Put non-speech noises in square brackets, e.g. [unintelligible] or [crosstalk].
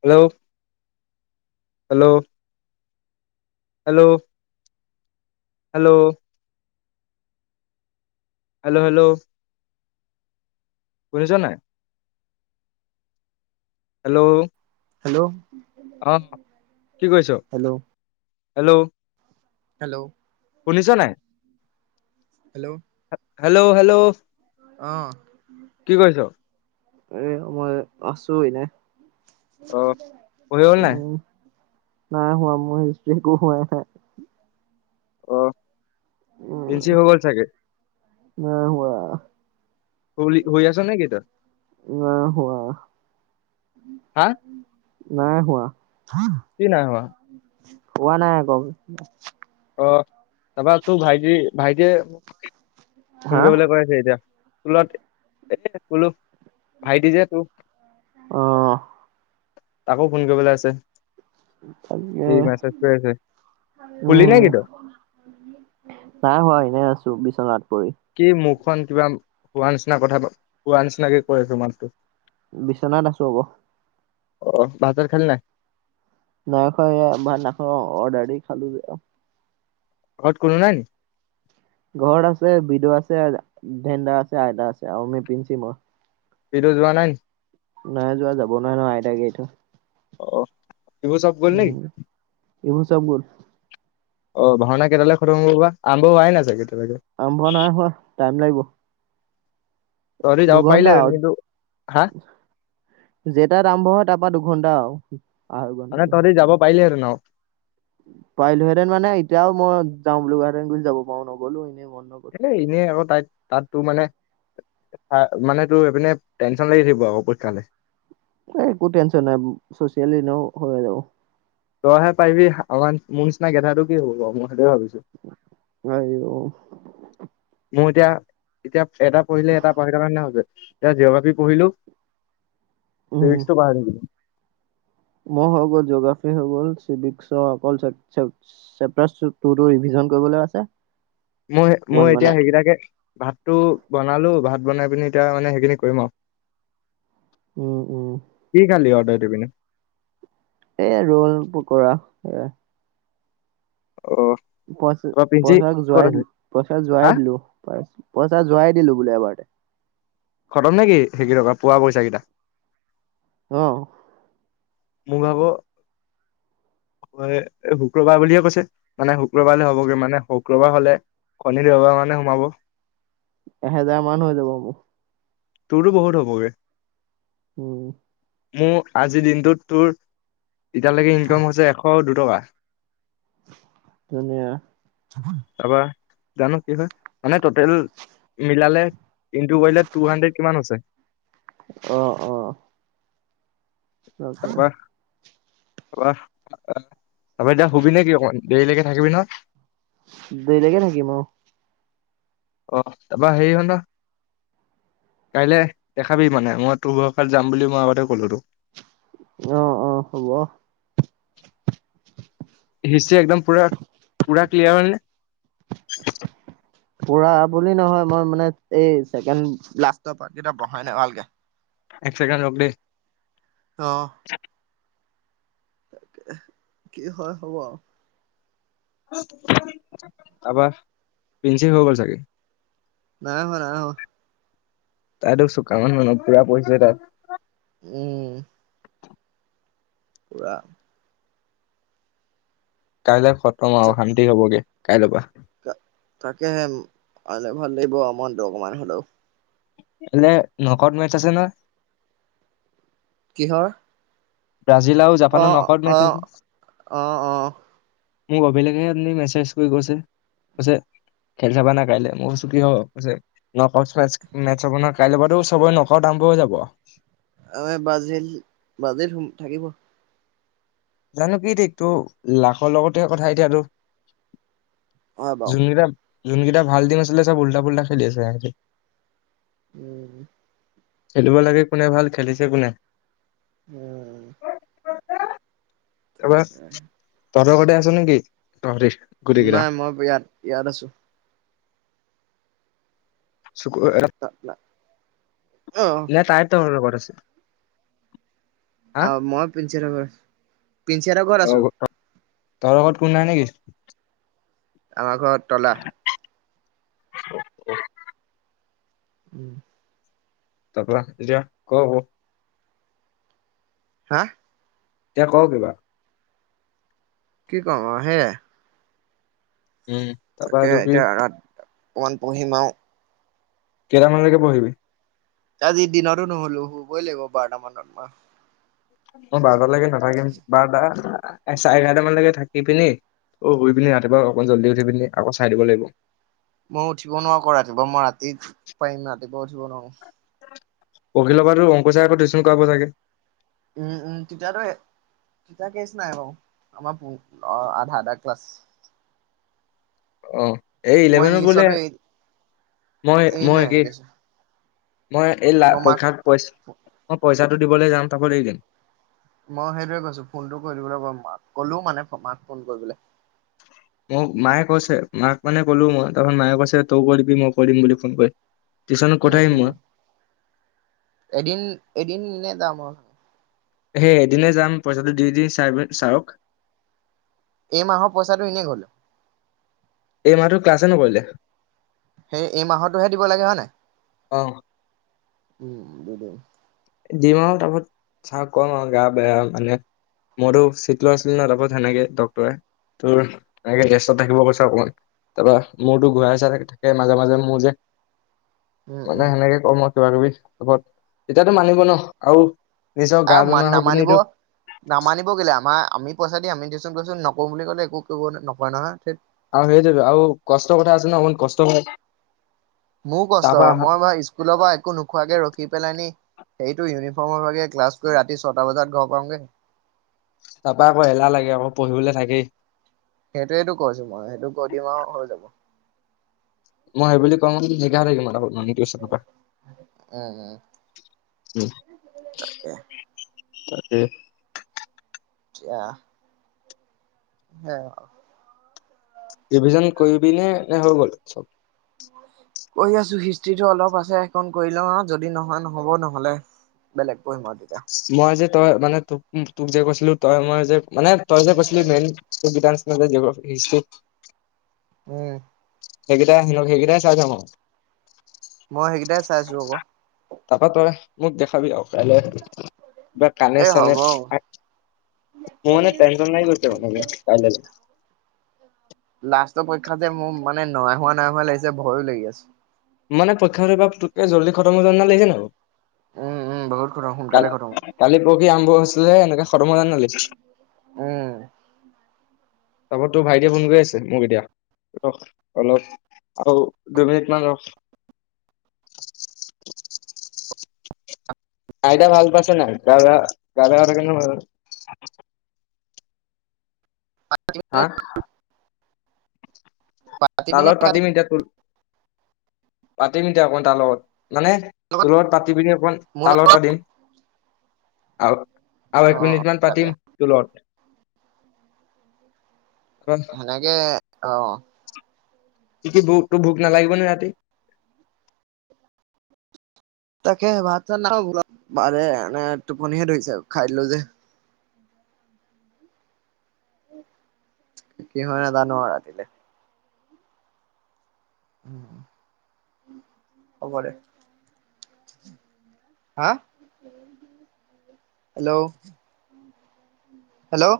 Hello hello hello hello hello hello শুনিছ নাই hello hello. অহ কি কৈছ হেল্ল' হেল্ল'। হেল্ল'। শুনিছ নাই। হেল্ল'। Hello hello. অহ। কি কৰিছ। এ মই আছো এনে। অ হৈ হ'ল নাই উহ। নাই হোৱা মোৰ হিষ্ট্ৰ একো হাই ন। অহ পিঞ্চি হৈগল চাগে। ন হোৱা। শুলি শুই আছ নেকি তই নাই হোৱা। হা নাই হোৱা। কি নাই হোৱা। হোৱা নাই আকৌ অ' তাৰপৰা তোৰ ভাইটি, ভাইটিয়ে মোক ফোন হা কৰিবলৈ কৈ আছে এতিয়া। তোলত এ বোলো ভাইটি যে তোৰ অহ। তাকো ফোন কৰিবলৈ আছে। তাকে সি মেছেজ কৰি আছে শুলি নেকি উম'। তই নাই হোৱা এনেই আছো বিচনাত। পৰি কি মুখখন কিবা হোৱা নিচিনা কথা হোৱা নিচিনাকে কৈ আছো মাতটো। বিচনাত আছো আক অ' ভাত-চাত খালি নাই। নাই খোৱা ভাত নাখাও, এয়া অৰ্ডাৰ দি খালো যে ঘৰত কোনো নাই নি? ঘৰত আছে বিদু আছে, ভেনদা আছে আইতা আছে, আমি পিঞ্চি, মই। বিজু যোৱা নাই নি? নাই যোৱা যাব নোৱাৰে ন' আইতাকে এৰি থৈ। অহ ইবোৰ চব গ'ল নেকি? ইবোৰ চব গ'ল। অ' ভাওনা কেইটালে খতম হ'ব বা আৰম্ভ হোৱাই নাই চাগে! এতিয়ালৈকে। আৰম্ভ নাই হোৱা, টাইম লাগিব। তহঁতি যাব দুঘন্টা পাৰিলেহেঁতেন আৰু কিন্তু হা যেটাত আৰম্ভ হয় তাৰপা দু ভোন ডাও মানে তহঁতে যাব পাৰিলি হেতেন আৰু পাৰিলোহেঁতেন মানে এতিয়াও মই যাও বুলি কোৱা হেঁতেন গুচি যাব পাৰো, নগ'লো এনেও এ এনেই আকৌ তাই তাত তো মানে মানে তোৰ এইপিনে টেনচন লাগি থাকিব আকৌ পৰীক্ষালে। এই একো টেনচন নাই, চছিয়েল এনেও হৈয়ে যাব। তইহে পাৰিবি, আমাৰ মোৰ নিচিনা গেধাটো কি হ'ব গৰমত ভাবিছো আইঔ মোৰ এতিয়া, এতিয়া। এটা পঢ়িলে এটা পাহঢ়ি থকাৰ নিচিনা হৈছে এয়া জিঅ'গ্ৰাফি পঢ়িলো। উম তেইৰিছটো বাহাৰ। মই হৈ গল জগৰাফি হৈ গ'ল চিবিচৰ অকল চে চেট চেপতাৰ টোতো ৰিভিচন কৰিবলৈ আছে? মই মই ওৱান মানে এতিয়া সেইকেইটাকে ভাতটো বনালো ভাত বনাই পিনি এতিয়া মানে সেইখিনি কৰিম আৰু। উম উম। দে বিনে। এই ৰোল পকৰা এ। অ পইচা তাৰপা পিঞ্চি পইচা ক'ত যোৱা আছে? পইচা যোৱাই হা দিলো প পইচা যোৱাই দিলো বোলে এবাৰতে। খটম নে কি সেইকেইটকা পোৱা পইচা কেইটা? অহ। মুগাব হয় শুক্ৰবাৰ বুলিয়ে কৈছে মানে শুক্ৰবাৰলৈ হবগে মানে শুক্ৰবাৰ হলে শনি, দেওবাৰ মানে সোমাব। এহেজাৰ মান হৈ যাব মো। তোৰো বহুত হ'বগে। উম। মোৰ আজিৰ দিনটোত তোৰ এতিয়ালৈকে ইনকম হৈছে এশ দুটকা। ধুনীয়া। তাপা জানো কি হয় মানে টটেল মিলালে। ইনটু কৰিলে টো হান্দ্ৰেড কিমান হৈছে। অ অ। তাপা। তাপা এতিয়া শুবি নেকি অকমান দেৰিলৈকে থাকিবি ন। দেৰিলৈকে থাকিম অ। অ তাপা হেৰি হ ন। কাইলৈ দেখাবি মানে মই তোৰ ভৰষাত যাম বুলি মই আগতে ক'লো তোক। অ অ হ'ব। হিষ্ট্ৰ্ৰী একদম পুৰা পুৰা ক্লিয়াৰ হল নেহ। পুৰা বুলি নহয় মই মানে এই ছেকেণ্ড লাষ্টৰ পাৰ্ট কিটা বহাই নাই ভালকে। এক চেকেণ্ড ৰক দে। অ। তাকে কি হয় হব আৰু। তাপা পিঞ্চি হৈ গ'ল চাগে। নাই হোৱা নাই হোৱা। তাই টো চোকা মানু্হ নহ পুৰা পঢ়িছে তাই। উম। পুৰা। কাইলৈ খতম আৰু শান্তি হবগে কাইলৈ পৰা। তাকেহে আ ভাল লাগিব মনটো অকমান হ'লেও। এনে নখত মেটছ আছে নে। কিহৰ। ব্ৰাজিল আৰু অ জাপানৰ নকল মাৰি অ থৈ আহিবি। অ অ মোক অভিলেষে আপুনি মেছেজ কৰি কৈছে কৈছে। খেল চাবা নাই কাইলে মই কৈছো কিহৰ কৈছোঁ মেটছ কাইলৈ নখৰ দাম। কৈ যাব। আ বাজিল বাজিল থাকিব। জানো কি থিক তোৰ লাখৰ লগতেহে কথা এতিয়া তোৰ। হয় বাৰু যোনকেইটা যোনকেইটা ভাল টিম আছিলে চব উল্টা পুল্টা খেলি আছে হিহঁতি। উম। খেলিব লাগে কোনে ভাল খেলিছে কোনে। উম তাৰপা তাকে। তহঁতৰ ঘৰতে আছে নেকি। তহঁতি গোটেইকেইটা নাই মই ইয়াত ইয়াত আছো। চুকুৰ তাত নাই ন তাই তহঁতৰ লগত আছে। হা আ মই প্ৰিন্সি লগৰ প্ৰিন্সি হতৰ ঘৰত আছো তাৰ লগত কোনো নাই নেকি আমাৰ ঘৰত তলা [inaudible] উম তাৰা এতিয়া কওঁ আকৌ হা এতিয়া কওঁ কিবা কি কম সেয়াই উম তাৰপৰা তাকে এইটো কি এতিয়া অকণমান পঢ়িম আও কেইটা মানৰ লৈকে পঢ়িবি আজিৰ দিনটো নোশুলো শুবই লাগিব বাৰটা মানত মই বাৰটালৈকে নাথাকিম বাৰটা চাৰে এঘাৰটা মানলে কে থাকি পিনি অ শুই পিনি ৰাতিপুৱা অকণ জল্দি উঠি পিনি আকৌ চাই দিব লাগিব মই উঠিব নোৱাৰ কো ৰাতিপুৱা মই ৰাতি পাৰিম ৰাতিপুৱা উঠিব নোৱাৰো অখিলৰ বাৰো অংক চাৰ আকৌ টিউশ্যন কৰা চাগে [unintelligible] উম উম তেতিয়াটো তা কেচ নাই বাও আমাৰ আধা আধা ক্লাছ অ এই মই ইলেভেন বোলে ইংলিছতো এ মই মই এৰিমেই একে ইংলিছ মই এই লা মই মাক পইক্ষাক মই পইচাটো দিবলৈ যাম তাকো দি দিম [unintelligible] মই সেইটোৱে কৈছো ফোনটো কৰিদিবলৈ কম মাক ক'লোও মানে মাক ফোন কৰিবলে [unintelligible] মোক মায়ে কৈছে মাক মানে কলো মই তাৰপত মায়ে কৈছে তই কৰিবি মই কৰিম বুলি ফোন কৰি টিউচনত ক'ত উম আহিম মই উম এদিন এদিন মানে যাম আও হেই এদিনে যাম পইচাটো দি দি চাৰক এই মাহৰ পইচাটো এনেই গল এই মাহটো ক্লাছে নকৰিলে সেই এই মাহতোহে দিব লাগে হয় নাই অ উম দিম আৰু তাৰপাছত চাৰক কম আও গা বেয়া মানে মোৰো চিতলৈ ন তাৰ পাছত সেনেকে ডক্টৰে [unintelligible] তোৰ এনেকে ৰেষ্টেতত থাকিব কৈছ অকমান [unintelligible] তাৰপৰা মোৰতো ঘূৰাই চা থাকে মাজে মাজে মোৰ যে উম মানে উম সেনেকে কম আৰু কিবা কিবি তা পাছত তেতিয়াতো মানিব ন আও আৰু মান নামানিব নামানিব কেলে আমাৰ আমি পইচা দি আমি টিউশ্যন কৰিছো নকওঁ বুলি ক'লে একো কৰিব নকয় নহয় [unintelligible] আৰু সেই যাব আ কষ্টৰ কথা আছে ন অ কষ্ট হয় মোৰ কষ্ট তাৰপা হয় আহা মই স্কুলৰ পৰা একো নোখোৱাকে ৰখি পেলানি সেইটো ইউনিফৰ্মৰ ভাগে ক্লাছ কৰি ৰাতি ছটা বজাত ঘৰ পামগে তাৰপা আকৌ এলাহ লাগে আকৌ পঢ়িবলৈ থাকেই সেইটোৱেইটো কৈছো মই সেইটো কৈ দিম আও হৈ যাব মই সব ক এঘাৰ মাৰ টউচনৰ পৰা উম তাকে তাকে অ সেয়াও ভিজন কৰিবিনে নে হৈ গ'ল চব [unintelligible] কৰি আছো হিষ্ট্ৰিটো অলপ আছে সেইকন কৰি লওঁ যদি নহয় নহব নহলে বেলেগ পঢ়িম আও তেতিয়া মই যে তই মানে তোক তোক যে কৈছিলো তই মই যে মানে তই যে কৈছিলি মেইন জিঅগ্ৰাফি হিষ্টিত উম সেইকেইটাই আহিব সেইকেইটাই চাই থাকোঁ। মই সেইকেইটাই চাইছো আকৌ। তাপা তই মোক দেখাবি আও। তলে কিব কানে এই চানে হ'ব মোৰ মানে টেনচন হৈ গৈছে। মান কাইলেলে ফাষ্টৰ পৰীক্ষা যে মোৰ মানে নাই হোৱা নাই হোৱা লাগিছে ভয়ো লাগি আছে। মানে পৰীক্ষাটো পুতুককে জল্দি খতম হৈ যোৱা নিচিনা লাগিছে নাই বাৰ? উম, উম, বহুত খতম সোনকালে কাল খতম কালি পৰহি আৰম্ভ হৈছিলহে এনেকে খতম হৈ যোৱা নিচিনা লাগিছে। উম। তাৰপা তোৰ ভাইটিয়ে ফোন কৰি আছে। মোক এতিয়া ৰখ অলপ আৰু দুই মিনিট মান ৰখ আইতা ভাল পাইছ নাই গা গা বেয়া হৈ থাকে নহয় মাজে মাজে। হা তাৰ পাতিবিনে লগত পাতিম এতিয়া। পাতিম এতিয়া অকণ তাল লগত মানে তোৰ লগত পাতি পিনি অকণ তাল লগত পাতিম। আৰু, আৰু এক অ', অ', মিনিট মান তাকে পাতিম তো লগত। সেনেকে অ' কি কি ভোক তোৰ ভোক নালাগিব নে ৰাতি? তাকে ভাত -চাত নাই বনোৱা মাৰে আহা নাই। টোপনিহে ধৰিছে আও খাই দিলো যে। কি হ'য় নাজানো আও ৰাতিলে। হ'ব দে। হা হেল্ল'! হেল্ল'!